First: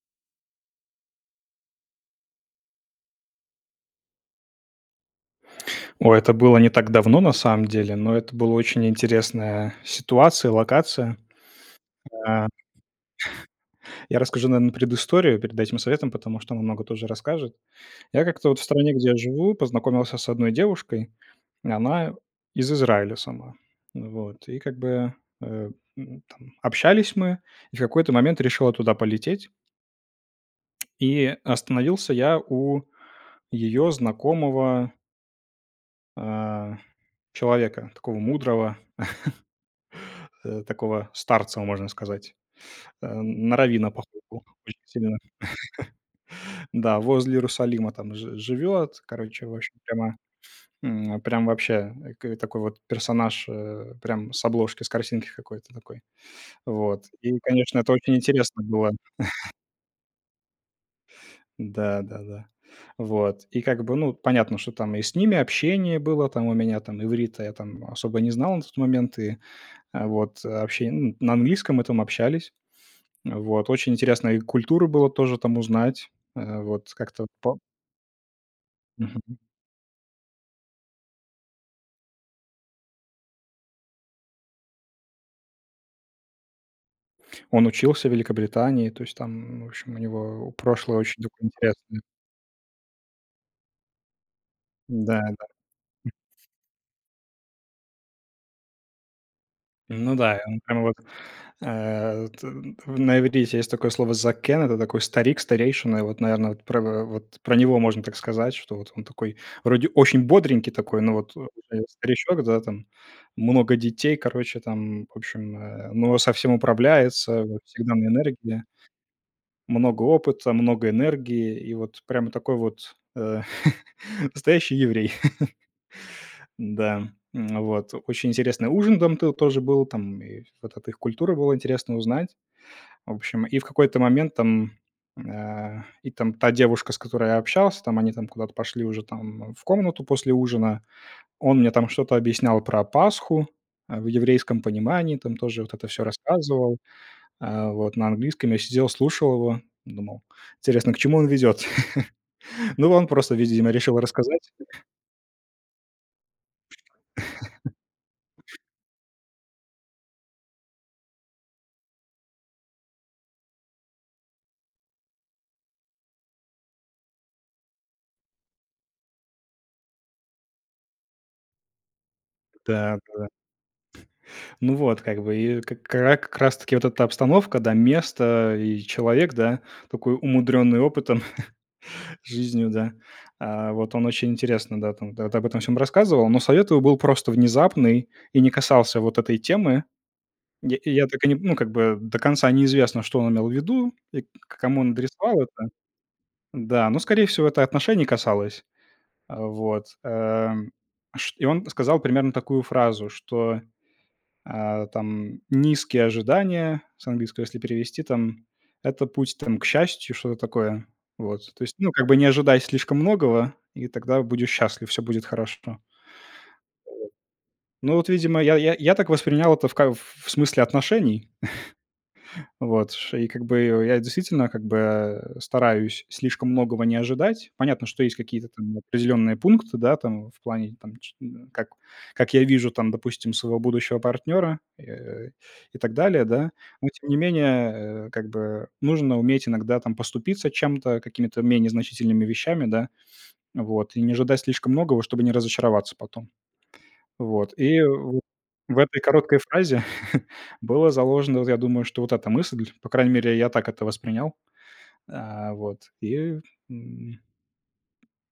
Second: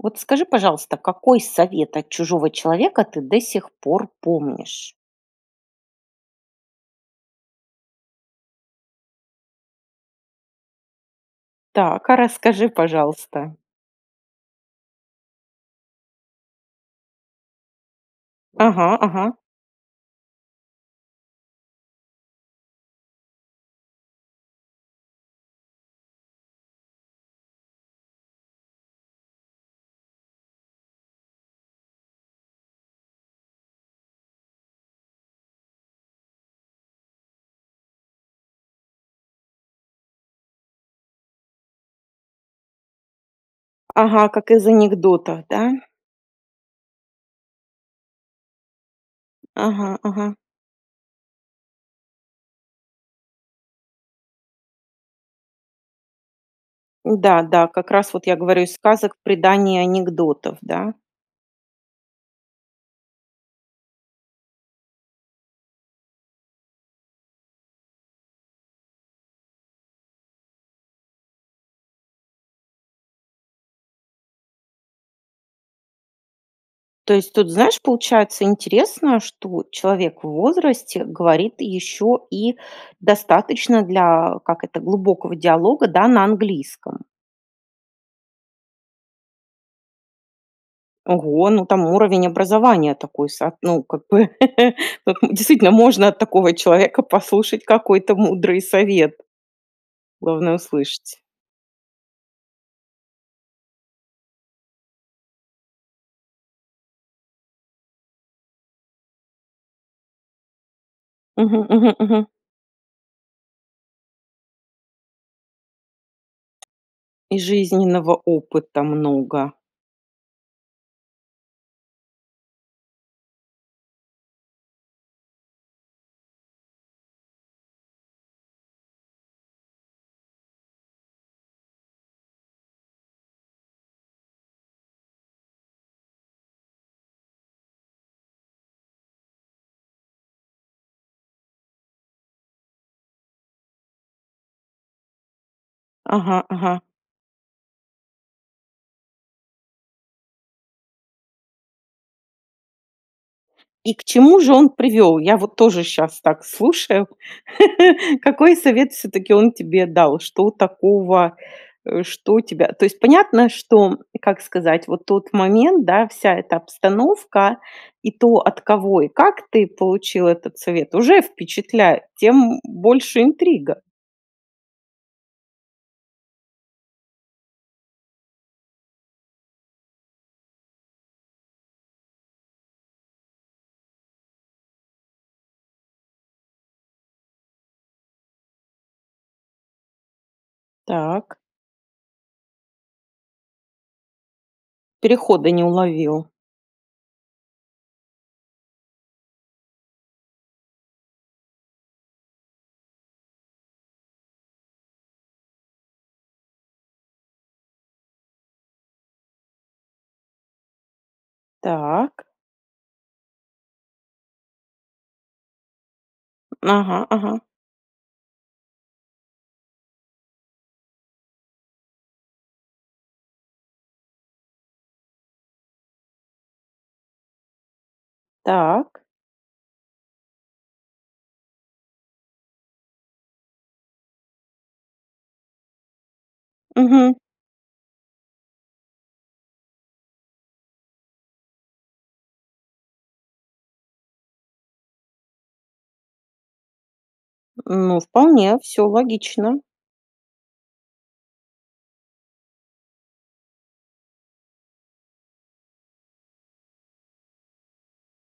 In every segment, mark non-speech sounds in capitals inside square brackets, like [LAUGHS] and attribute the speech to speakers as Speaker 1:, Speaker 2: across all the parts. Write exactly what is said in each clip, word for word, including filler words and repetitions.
Speaker 1: Вот скажи, пожалуйста, какой совет от чужого человека ты до сих пор помнишь?
Speaker 2: О, это было не так давно, на самом деле, но это было очень интересная ситуация, локация,
Speaker 1: Так, а
Speaker 2: а
Speaker 1: расскажи, пожалуйста.
Speaker 2: Я расскажу, наверно, предысторию перед этим советом, потому что она много тоже расскажет. Я как-то, вот, в стране,
Speaker 1: Ага,
Speaker 2: где я
Speaker 1: ага.
Speaker 2: живу, познакомился с одной девушкой. Она из Израиля сама. Вот, и как бы, э, м, там, общались мы, и в какой-то момент решил я туда полететь. И остановился я у её знакомого а, человека, такого мудрого, [CHUCKLES] э, такого старца, м можно сказать. Э, на раввина, похож
Speaker 1: Ага,
Speaker 2: был,
Speaker 1: как из
Speaker 2: очень сильно.
Speaker 1: анекдота, да?
Speaker 2: [CHUCKLES] Да, возле Иерусалима, там, ж живет, короче, в общем,
Speaker 1: Ага,
Speaker 2: прямо,
Speaker 1: ага.
Speaker 2: м, прям вообще, и к э, такой вот персонаж, э, прям с обложки, с картинки какой-то такой. Вот, и
Speaker 1: Да, да,
Speaker 2: конечно,
Speaker 1: как
Speaker 2: это
Speaker 1: раз
Speaker 2: очень
Speaker 1: вот я говорю
Speaker 2: интересно
Speaker 1: из
Speaker 2: было.
Speaker 1: сказок,
Speaker 2: [CHUCKLES]
Speaker 1: преданий и анекдотов, да?
Speaker 2: Да, да, да. Вот, и как бы, ну, понятно, что, там, и с ними общение было, там, у меня, там, иврита я, там, особо не знал на тот момент, и, э, вот, э, обще ну, на английском мы там общались. Вот, очень интересно их культуру было тоже, там, узнать, э, вот,
Speaker 1: То
Speaker 2: как-то
Speaker 1: есть, тут,
Speaker 2: по
Speaker 1: знаешь, получается интересно,
Speaker 2: Мгм.
Speaker 1: что человек в возрасте говорит ещё и достаточно для, как это, глубокого диалога, да, на английском.
Speaker 2: Он учился в Великобритании, то есть, там, ну, в общем, у него прошлое очень такое
Speaker 1: Ого, ну, там
Speaker 2: интересное.
Speaker 1: уровень образования такой са ну, как бы, [LAUGHS] вот,
Speaker 2: Да, да.
Speaker 1: действительно, можно от такого человека послушать какой-то мудрый совет,
Speaker 2: Ну да, и
Speaker 1: главное
Speaker 2: он прямо вот,
Speaker 1: услышать.
Speaker 2: э, т т на иврите есть такое слово закэн Это такой старик, старейшина. И вот, наверное, вот про в в вот про него можно так сказать, что, вот, он такой, вроде, очень бодренький такой, но вот, о
Speaker 1: Мгм,
Speaker 2: а, я,
Speaker 1: мгм, мгм.
Speaker 2: старичок, да, там, много детей, короче там, в общем, э, но со всем
Speaker 1: И
Speaker 2: управляется, вот всегда на
Speaker 1: жизненного
Speaker 2: энергии
Speaker 1: опыта много.
Speaker 2: много опыта, много энергии, и вот прямо такой вот, э, [CHUCKLES] настоящий еврей. [LAUGHS] Н-да, вот. Очень интересный ужин дам ты тоже был, там, и вот эта их культура было интересно узнать. В общем, и в какой-то момент, там, а, и там та девушка, с которой я общался, там, они, там, куда-то пошли уже, там, в комнату после ужина. Он мне, там, что-то объяснял про Пасху, а, в еврейском понимании, там, тоже вот это всё
Speaker 1: Ага,
Speaker 2: рассказывал.
Speaker 1: ага.
Speaker 2: А, вот, на английском я сидел слушал его, думал, интересно, к чему он ведёт? [LAUGHS] Ну, он просто, видимо,
Speaker 1: И
Speaker 2: решил
Speaker 1: к чему
Speaker 2: рассказать.
Speaker 1: же он привёл? Я вот тоже щас так слушаю. [CHUCKLES] Какой
Speaker 2: [CHUCKLES]
Speaker 1: совет всё-таки он тебе дал, что такого, э, что тебя, то есть, понятно, что и, как сказать, вот тот момент, да, вся эта обстановка и то, от кого и как ты получил этот совет, уже впечатляет, тем
Speaker 2: Да,
Speaker 1: больше
Speaker 2: да.
Speaker 1: интрига.
Speaker 2: Ну вот, как бы, и к к а как раз таки вот эта обстановка, да, место, и человек, да, такой умудренный опытом, [CHUCKLES] жизнью, да. А, вот он очень интересно, да, там, да, эт об этом всём рассказывал, но совет его был просто внезапный и не касался вот этой темы. Я и я так и не,
Speaker 1: Так.
Speaker 2: ну, как бы, до конца неизвестно, что он имел в виду, и к к кому он адресовал
Speaker 1: Переходы не
Speaker 2: это.
Speaker 1: уловил.
Speaker 2: Да, но, скорей всего, это отношений касалось. А, вот, э, шт и он сказал примерно такую фразу, что, э, там, низкие ожидания, с английского если перевести, там, это путь, там, к счастью, что-то такое. Вот, то есть, ну, как бы не
Speaker 1: Так.
Speaker 2: ожидай слишком многого, и тогда будешь счастлив. Всё будет хорошо. Ну вот
Speaker 1: Ага, ага.
Speaker 2: ну вот, видимо, я я я так воспринял это в ко в смысле отношений. [CHUCKLES] Вот, что и как бы я, действительно, как бы, а, э, стараюсь слишком многого не ожидать. Понятно, что есть какие-то там
Speaker 1: Так.
Speaker 2: определенные пункты, да, там, в плане, там, ч м, как как я вижу, там, допустим, своего будущего партнера, э, и так далее, да. Но тем
Speaker 1: Мгм.
Speaker 2: не менее, э, как бы нужно уметь иногда, там, поступиться чем-то, какими-то менее значительными вещами, да. Вот и не ожидать слишком многого, чтобы не разочароваться потом. Вот, и,
Speaker 1: Ну,
Speaker 2: вот,
Speaker 1: вполне
Speaker 2: в
Speaker 1: всё
Speaker 2: этой короткой
Speaker 1: логично.
Speaker 2: фразе [CHUCKLES] было заложено, вот я думаю, что вот эта мысль. По крайней мере, я так это воспринял. А, вот, и, м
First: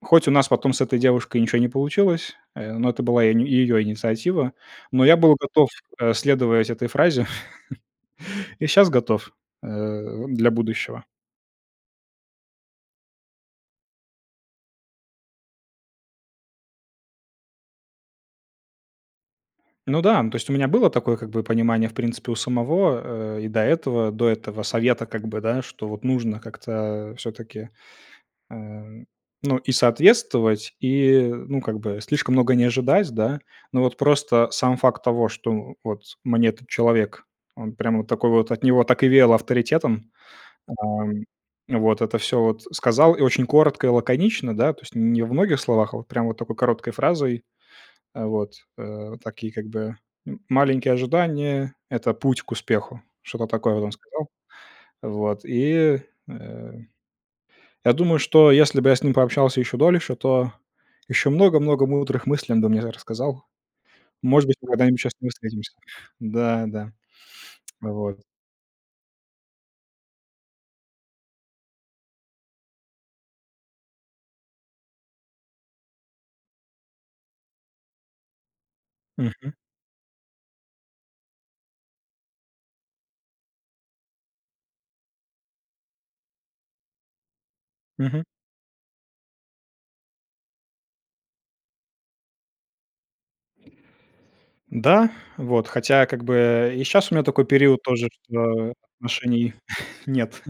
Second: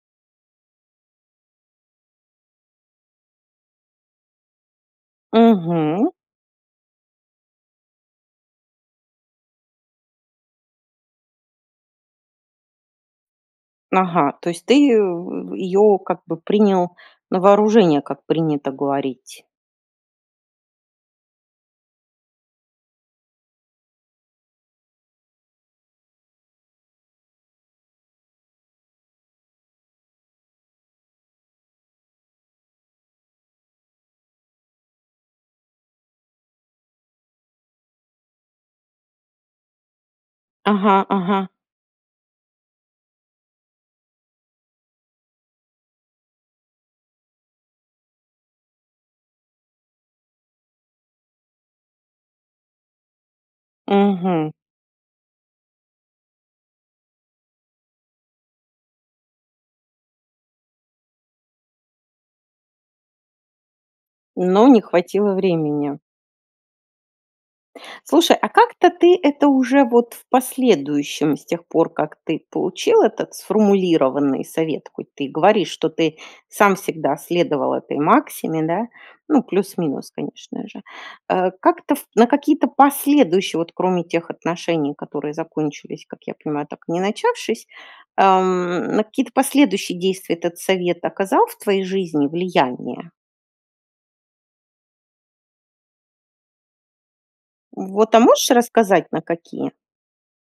Speaker 2: хоть у нас потом с этой девушкой ничё не получилось, э, но это была и её инициатива, но я был готов,
Speaker 1: Мгм.
Speaker 2: э, следовать этой фразе [CHUCKLES] и щас готов, э, для будущего.
Speaker 1: Ага, то есть, ты, э, её, как бы, принял на вооружение, как принято говорить.
Speaker 2: Ну да, ну, то есть, у меня было такое, как бы, понимание, в принципе, у самого, э, и до этого до этого совета. Как бы, да, что, вот, нужно как-то всё-таки, а, ну, и соответствовать, и ну, как бы, слишком много не ожидать, да. Но, вот, просто сам факт того, что, у вот, мне этот человек, он, прям, вот такой вот, от него так и веяло авторитетом, а,
Speaker 1: Ага, ага.
Speaker 2: вот это всё, вот, сказал и очень коротко и лаконично, да, то есть, не во многих словах, а вот прямо вот такой короткой фразой. А, вот, э, такие, как бы, м маленькие ожидания- это путь к успеху. Что-то такое, вот, он сказал.
Speaker 1: Мгм.
Speaker 2: Вот, и, э, я думаю, что если бы я с ним пообщался ещё дольше, то ещё много-много мудрых мыслей он бы мне р рассказал. Может быть,
Speaker 1: Но
Speaker 2: мы
Speaker 1: не
Speaker 2: когда-нибудь ещё с ним
Speaker 1: хватило
Speaker 2: встретимся.
Speaker 1: времени.
Speaker 2: Да, да, [TSK] вот.
Speaker 1: Слушай, а как-то ты это уже, вот, в последующем, с тех пор как ты получил этот сформулированный совет, хоть ты и говоришь, что ты сам всегда следовал этой максиме, да, ну,
Speaker 2: Мгм.
Speaker 1: плюс-минус, конечно же. Э, как-то ф на какие-то последующие, вот, кроме тех отношений, которые закончились, как я понимаю, так и не начавшись,
Speaker 2: Мгм.
Speaker 1: ам, на какие-то последующие действия этот совет оказал в твоей жизни влияние?
Speaker 2: Да, вот, хотя я как бы, э, и щас у меня такой период тоже,
Speaker 1: Вот, а можешь
Speaker 2: что, э,
Speaker 1: рассказать, на
Speaker 2: отношений
Speaker 1: какие?
Speaker 2: [CHUCKLES] нет.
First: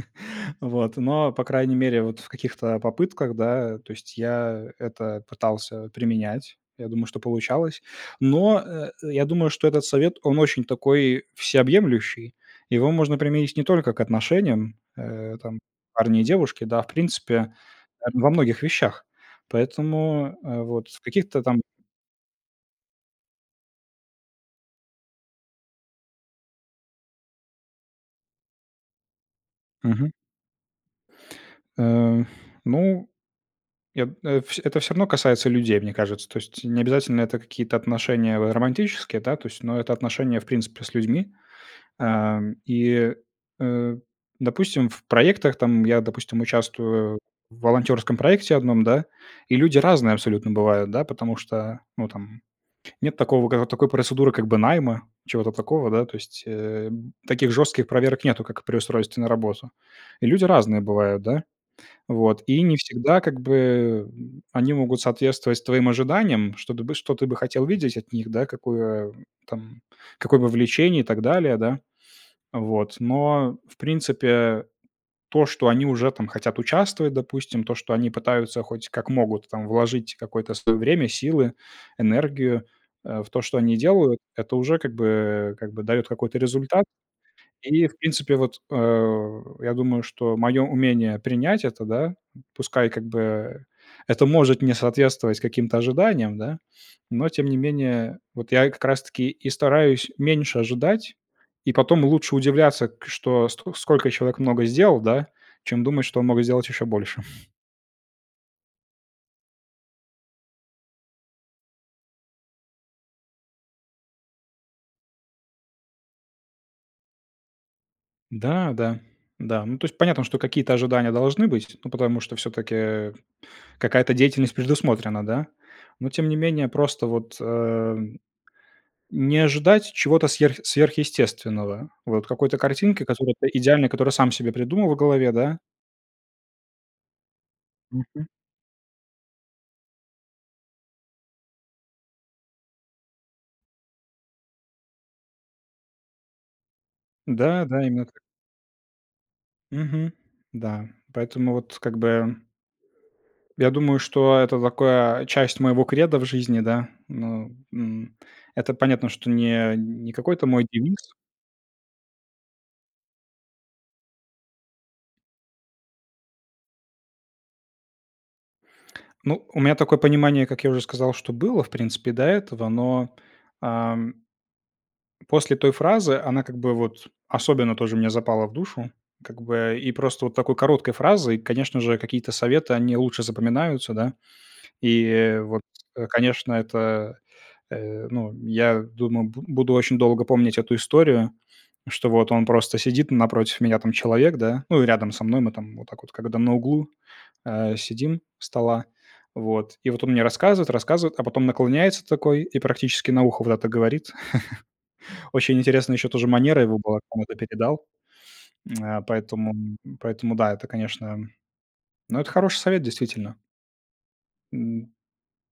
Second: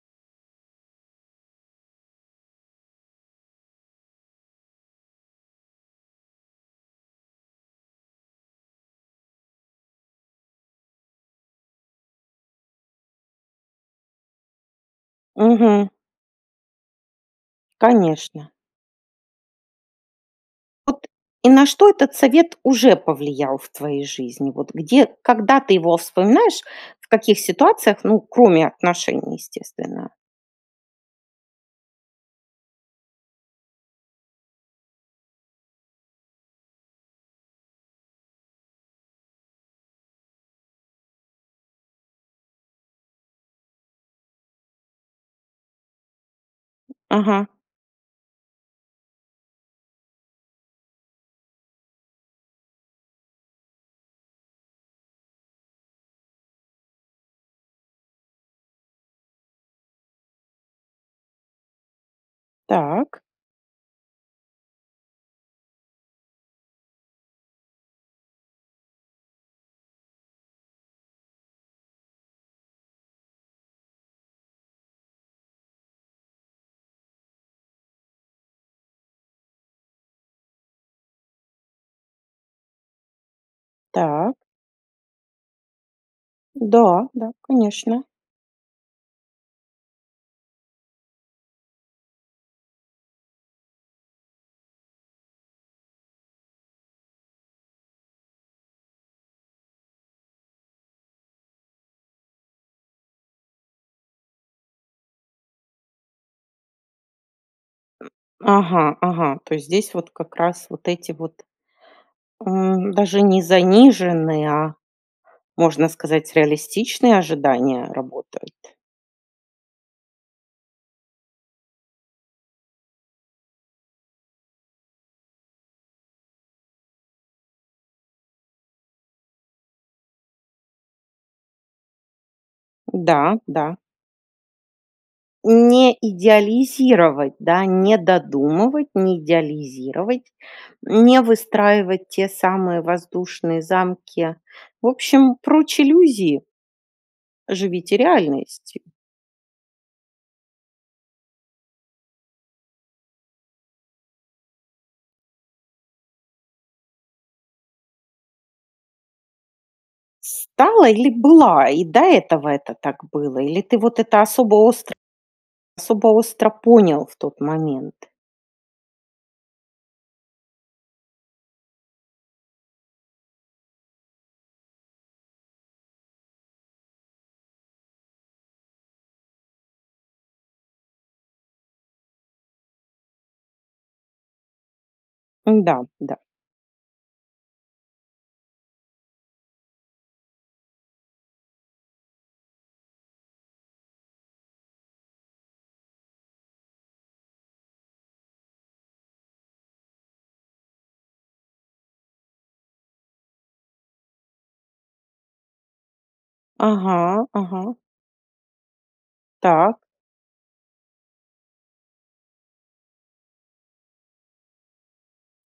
Speaker 2: Вот, но, по крайней мере, вот в каких-то, а, попытках, да, то есть я это пытался применять. Я думаю, что получалось. Но, э, э, я думаю, что этот совет, он очень такой всеобъемлющий. Его можно применить не только к отношениям, э, там
Speaker 1: Мгм.
Speaker 2: парня и девушки, да, а в принципе, э, во
Speaker 1: Конечно.
Speaker 2: многих вещах. Поэтому, э, вот в
Speaker 1: Вот.
Speaker 2: каких-то
Speaker 1: И
Speaker 2: там
Speaker 1: на что этот совет уже повлиял в твоей жизни? Вот где, когда ты его вспоминаешь? В каких ситуациях, ну, кроме отношений, естественно?
Speaker 2: Мгм. Э, ну я, э, вс это всё равно касается людей, мне кажется. То есть не обязательно это какие-то отношения в, э, романтические, да, то есть, но это отношения, в принципе, с людьми. Ам, и, э, э, допустим, в проектах, там я, допустим, участвую
Speaker 1: Ага.
Speaker 2: в волонтерском проекте одном, да, и люди разные абсолютно бывают, да, потому что, ну там, нет такого, ка такой процедуры как бы найма, чего-то такого, да, то есть, э, б таких жестких проверок нету, как при устройстве на работу. И люди разные бывают, да. Вот. И не
Speaker 1: Так.
Speaker 2: всегда, как бы, э, м, они могут соответствовать твоим ожиданиям, чтобы ты, что ты бы хотел видеть от них, да, какое, м, там какое бы вовлечение и так далее, да. Вот. Но в принципе, э, то, что они уже там хотят участвовать, допустим, то, что они пытаются, хоть как могут, там вложить какое-то свое время, силы, энергию, э, в то, что они делают,
Speaker 1: Так.
Speaker 2: это уже как бы, э, как бы дает какой-то результат.
Speaker 1: Да, да,
Speaker 2: И, в
Speaker 1: конечно.
Speaker 2: принципе, вот, э, я думаю, что мое умение принять это, да, пускай как бы, э, это может не соответствовать каким-то ожиданиям, да. Но тем не менее, вот я и как раз-таки и стараюсь меньше ожидать, и потом лучше удивляться, к что ст сколько человек много сделал, да, чем думать, что он мог сделать еще больше. [CHUCKLES]
Speaker 1: Ага, ага, то есть здесь вот как раз вот эти вот, э, даже не заниженные, а, можно сказать, реалистичные ожидания работают.
Speaker 2: Да, да. Да. Ну, то есть, понятно, что какие-то ожидания должны быть, ну, потому что всё-таки, э, какая-то деятельность предусмотрена, да. Но тем не менее, просто вот, э, не ожидать чего-то сверх сверхъестественного. Вот, какой-то картинки, которая
Speaker 1: Да,
Speaker 2: п
Speaker 1: да.
Speaker 2: идеальна, которую сам себе придумал в голове, да?
Speaker 1: Не идеализировать, да, не
Speaker 2: Мгм.
Speaker 1: додумывать, не идеализировать, не выстраивать те самые воздушные замки. В общем, прочь иллюзии!
Speaker 2: Да да,
Speaker 1: Живите
Speaker 2: именно так.
Speaker 1: реальностью.
Speaker 2: Мгм, да. Поэтому вот, как бы Я думаю, что это такая часть моего кредо в жизни, да. Ну, м, это понятно, что не не какой-то мой
Speaker 1: Стала или
Speaker 2: девиз.
Speaker 1: была? И до этого это так было? Или ты вот это особо остро особо остро понял в тот момент?
Speaker 2: Ну, у меня такое понимание, как я уже сказал, что было, в принципе, до этого, но, ам после той фразы она как бы, вот, особенно тоже мне запала в душу. Как бы и просто вот такой короткой фразой, конечно же, какие-то советы, они лучше запоминаются, да. И, вот,
Speaker 1: Да,
Speaker 2: э,
Speaker 1: да.
Speaker 2: конечно, это, э, ну, я думаю, буд буду очень долго помнить эту историю, что вот он просто сидит, напротив меня там человек, да. Ну, и рядом со мной мы там вот так вот, когда на углу, а, сидим у стола. Вот. И вот он мне рассказывает, рассказывает, а потом наклоняется такой и практически на ухо вот это говорит. [CHUCKLES] Очень интересна еще тоже манера его была, как он
Speaker 1: Ага,
Speaker 2: это
Speaker 1: ага.
Speaker 2: передал. Э, [CLICKS TONGUE] поэтому
Speaker 1: Так.
Speaker 2: поэтому, да, это, конечно. Ну, это хороший совет, действительно. М,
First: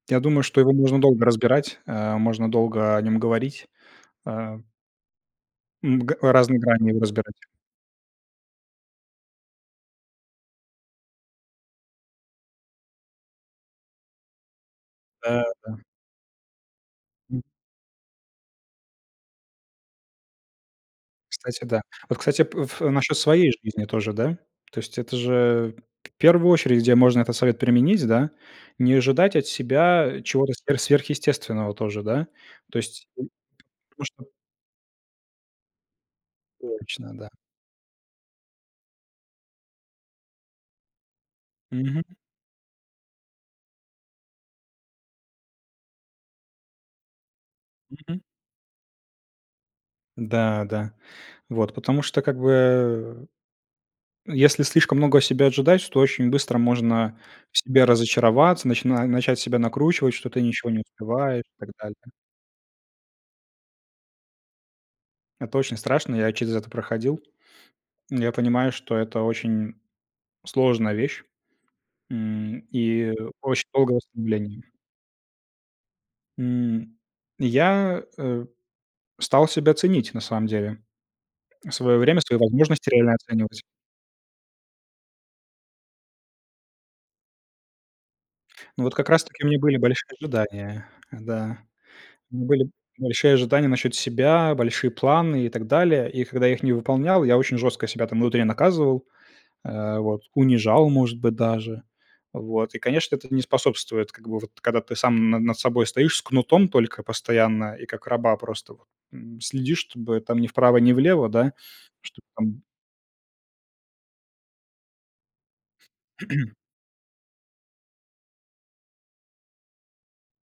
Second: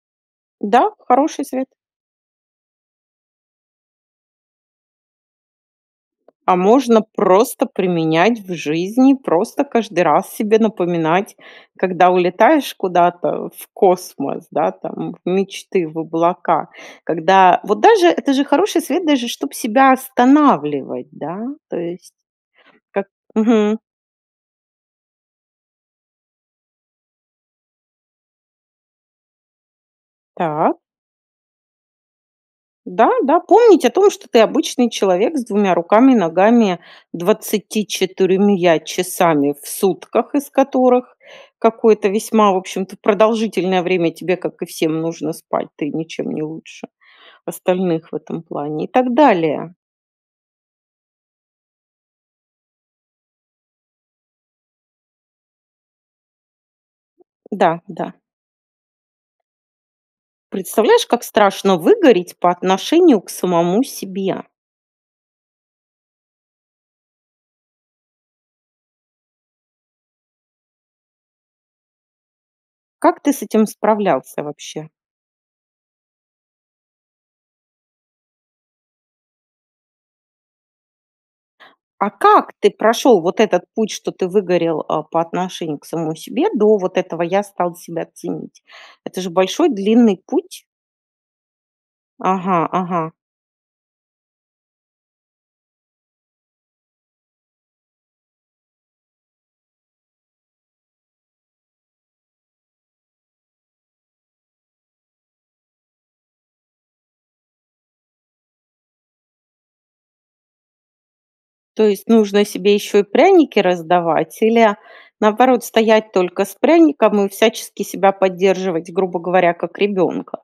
Speaker 2: я думаю, что его
Speaker 1: Да,
Speaker 2: можно долго
Speaker 1: хороший совет.
Speaker 2: разбирать, а. Можно долго о нем говорить, а. М, г
Speaker 1: А
Speaker 2: разные грани
Speaker 1: можно
Speaker 2: его разбирать.
Speaker 1: просто применять в жизни, просто каждый раз себе напоминать, когда улетаешь куда-то в космос, да, там, в
Speaker 2: Э, да.
Speaker 1: мечты, в облака, когда вот даже это же хороший совет, даже чтоб себя останавливать, да,
Speaker 2: Кстати,
Speaker 1: то
Speaker 2: да.
Speaker 1: есть,
Speaker 2: Вот, кстати, п в
Speaker 1: как
Speaker 2: насчет своей
Speaker 1: Мгм.
Speaker 2: жизни тоже, да? То есть, это же, э, в первую очередь, где можно этот совет применить, да, не ожидать от себя, а, чего-то
Speaker 1: Так.
Speaker 2: сверх сверхъестественного тоже, да? То есть,
Speaker 1: Да,
Speaker 2: э,
Speaker 1: да, помнить о
Speaker 2: потому
Speaker 1: том,
Speaker 2: что
Speaker 1: что ты обычный человек с двумя руками, ногами,
Speaker 2: Точно, да.
Speaker 1: двадцатью четырьмя часами в сутках, из которых
Speaker 2: Мгм.
Speaker 1: какое-то весьма, в общем-то, продолжительное время тебе, как и всем, нужно спать, ты ничем не лучше остальных в
Speaker 2: Мгм.
Speaker 1: этом плане и так далее.
Speaker 2: Да, да. Вот, потому что, как бы, э. Если слишком много от себя ожидать, то очень быстро можно в
Speaker 1: Да,
Speaker 2: себе
Speaker 1: да.
Speaker 2: разочароваться, начин начать себя накручивать, что ты ничего не
Speaker 1: Представляешь, как
Speaker 2: успеваешь и так
Speaker 1: страшно
Speaker 2: далее.
Speaker 1: выгореть по отношению к самому себе?
Speaker 2: Это очень страшно, я через это проходил. Я понимаю, что это очень сложная вещь, м, и
Speaker 1: Как ты с
Speaker 2: очень
Speaker 1: этим
Speaker 2: долгое
Speaker 1: справлялся
Speaker 2: ослабление.
Speaker 1: вообще?
Speaker 2: М, я, э, стал себя ценить, на самом деле, свое
Speaker 1: А
Speaker 2: время, свои
Speaker 1: как ты
Speaker 2: возможности реально
Speaker 1: прошел вот
Speaker 2: оценивать.
Speaker 1: этот путь, что ты выгорел, а, по отношению к самому себе до вот этого "я стал себя ценить"?
Speaker 2: Ну, вот как
Speaker 1: Это же
Speaker 2: раз-таки у меня
Speaker 1: большой
Speaker 2: были большие
Speaker 1: длинный путь.
Speaker 2: ожидания, да. У меня
Speaker 1: Ага,
Speaker 2: были
Speaker 1: ага.
Speaker 2: большие ожидания насчет себя, большие планы и так далее. И когда я их не выполнял, я очень жестко себя там внутри наказывал, а, вот, унижал, может быть, даже. Вот и, конечно, это не способствует, как бы вот когда ты сам на над собой стоишь с кнутом только постоянно, и как раба просто вот, м, следишь, чтобы там ни вправо, ни влево, да.
Speaker 1: То есть
Speaker 2: Чтоб
Speaker 1: нужно
Speaker 2: там
Speaker 1: себе еще и пряники раздавать или, наоборот, стоять только
Speaker 2: [CLEARS THROAT]
Speaker 1: с пряником и всячески себя поддерживать, грубо говоря, как ребенка?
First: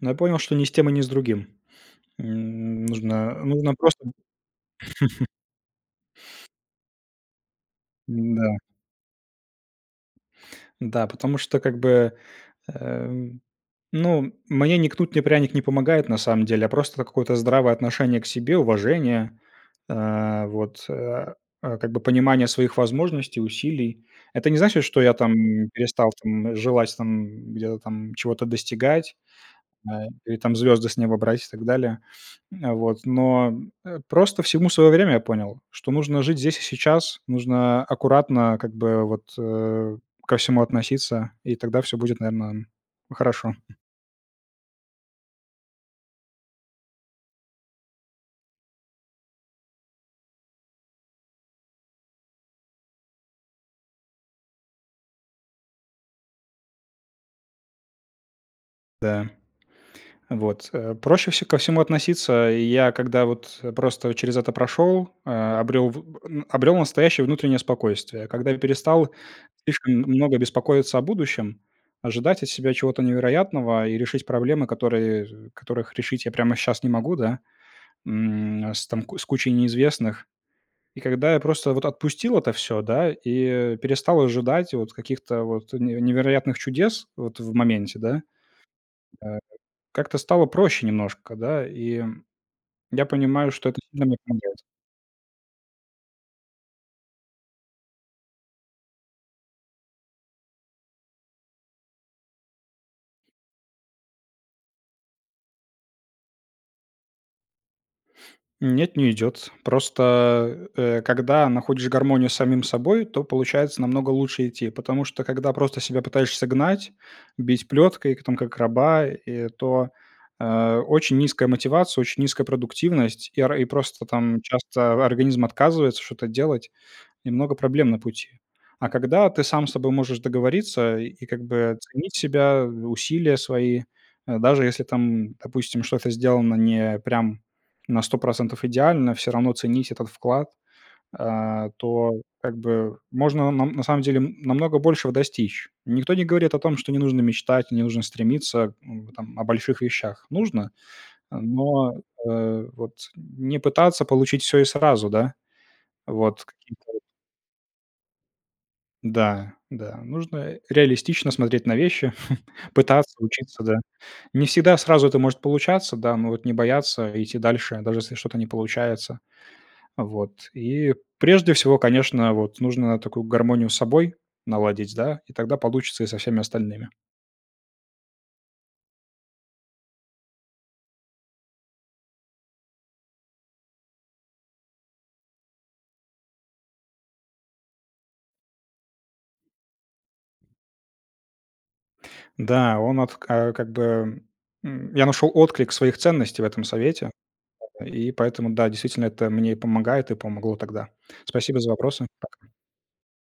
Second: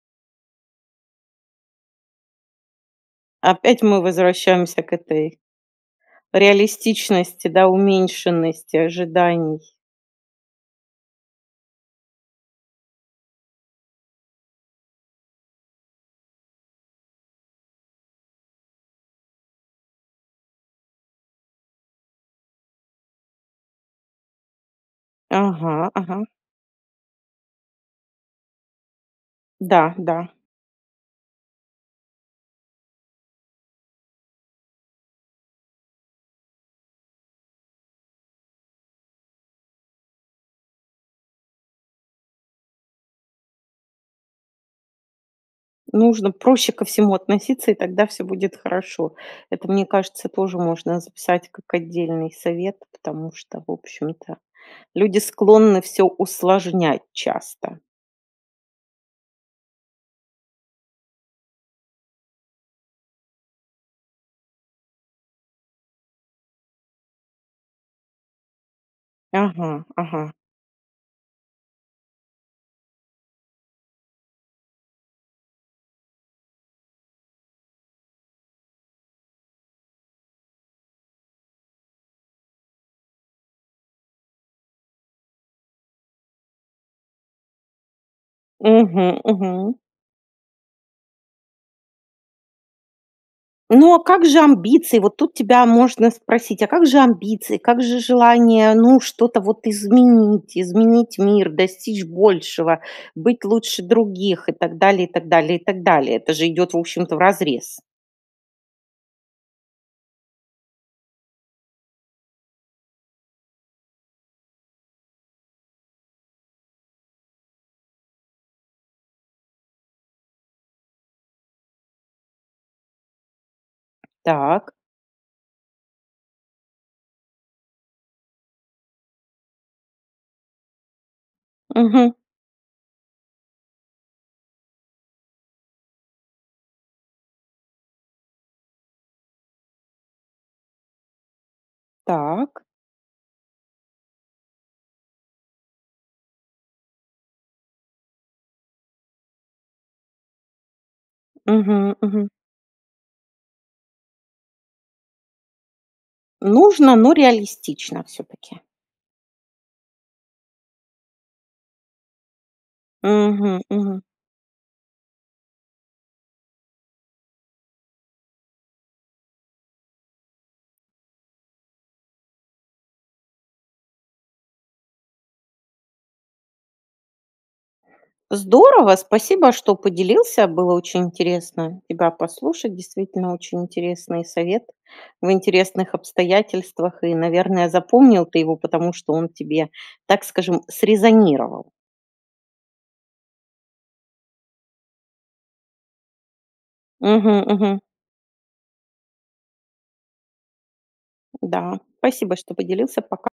Speaker 2: Но я понял, что ни с тем и ни с другим. М, нужно нужно
Speaker 1: Опять мы
Speaker 2: просто быть
Speaker 1: возвращаемся к этой
Speaker 2: [CHUCKLES]
Speaker 1: реалистичности, да
Speaker 2: Н-да.
Speaker 1: уменьшенности ожиданий.
Speaker 2: Да, потому что как бы, э, ну, мне ни кнут, ни пряник не помогает, на самом деле. А просто это какое-то здравое отношение к себе, уважение, а, вот, а, а, как бы понимание своих возможностей, усилий. Это не значит, что я там, м,
Speaker 1: Ага,
Speaker 2: перестал
Speaker 1: ага.
Speaker 2: там, м, желать там, м, где-то там чего-то достигать,
Speaker 1: Да,
Speaker 2: а,
Speaker 1: да.
Speaker 2: или там звезды с неба брать и так далее. М, вот. Но, э, просто всему свое время, я понял, что нужно жить здесь и сейчас. Нужно аккуратно как бы вот, э, ко всему относиться, и тогда всё будет, наверно, хорошо.
Speaker 1: Нужно проще ко всему относиться, и тогда всё будет хорошо. Это, мне кажется, тоже можно записать как отдельный совет, потому что, в общем-то, люди склонны всё усложнять часто.
Speaker 2: Да. Вот. Э, проще вс ко всему относиться. И я, когда вот, э, просто через это прошел, а, обрел в н э, обрел настоящее внутреннее спокойствие, когда я перестал
Speaker 1: Ага,
Speaker 2: слишком м
Speaker 1: ага.
Speaker 2: много беспокоиться о будущем, ожидать от себя чего-то невероятного и решить проблемы, которые, э, з которых решить я прямо щас не могу, да, м. С там ку кучей неизвестных. И когда я просто вот отпустил это всё, да, и, э, перестал ожидать вот каких-то вот неве невероятных чудес вот в моменте, да,
Speaker 1: Мгм,
Speaker 2: а,
Speaker 1: мгм.
Speaker 2: как-то стало проще немножко, да, и я понимаю, что это
Speaker 1: Ну, а
Speaker 2: сильно мне
Speaker 1: как же
Speaker 2: помогает.
Speaker 1: амбиции? Вот тут тебя можно спросить: "А как же амбиции?" Как же желание, ну, что-то вот изменить изменить мир, достичь большего, быть лучше других и так далее и так далее и так далее. Это же идет, в общем-то, вразрез.
Speaker 2: Нет, не идет. Просто, э, когда находишь гармонию с самим собой, то получается намного лучше идти, потому что когда просто себя пытаешься гнать, бить плеткой, к там как раба, э, то, а, очень низкая мотивация, очень низкая продуктивность. И ра и просто там
Speaker 1: Так.
Speaker 2: часто организм отказывается что-то делать и много проблем на пути. А когда ты сам с собой можешь договориться и как бы
Speaker 1: Мгм.
Speaker 2: ценить себя, усилия свои, а, даже если там, допустим, что-то сделано не прям на сто процентов идеально, всё равно ценить этот вклад, а, то как
Speaker 1: Так.
Speaker 2: бы можно нам на самом деле, м, намного большего достичь. Никто не говорит о том, что не нужно мечтать, не нужно стремиться, м, там о больших вещах. Нужно. А, но,
Speaker 1: Мгм, мгм.
Speaker 2: э, вот не пытаться получить всё и сразу. Да? Вот. С каким-то
Speaker 1: Нужно,
Speaker 2: вот.
Speaker 1: но реалистично всё-таки.
Speaker 2: Да, да. Нужно, э, реалистично смотреть на вещи, [CHUCKLES] пытаться
Speaker 1: Мгм,
Speaker 2: учиться. Да.
Speaker 1: мгм.
Speaker 2: Не всегда сразу это может получаться, да, но вот не бояться идти дальше, даже если что-то не получается. Вот. И прежде всего, конечно, вот нужно такую гармонию с собой наладить, да, и тогда получится и со всеми остальными.
Speaker 1: Здорово, спасибо, что поделился, было очень интересно тебя послушать, действительно очень интересный совет в интересных обстоятельствах и, наверное, запомнил ты его, потому что он тебе, так скажем, срезонировал.
Speaker 2: Да, он вот ка как бы, м, я нашел отклик своих ценностей в этом совете.
Speaker 1: Мгм, мгм.
Speaker 2: И поэтому, да, действительно, это мне и помогает, и помогло тогда. Спасибо за
Speaker 1: Да.
Speaker 2: вопросы.
Speaker 1: Спасибо,
Speaker 2: Пока.
Speaker 1: что поделился. Пока.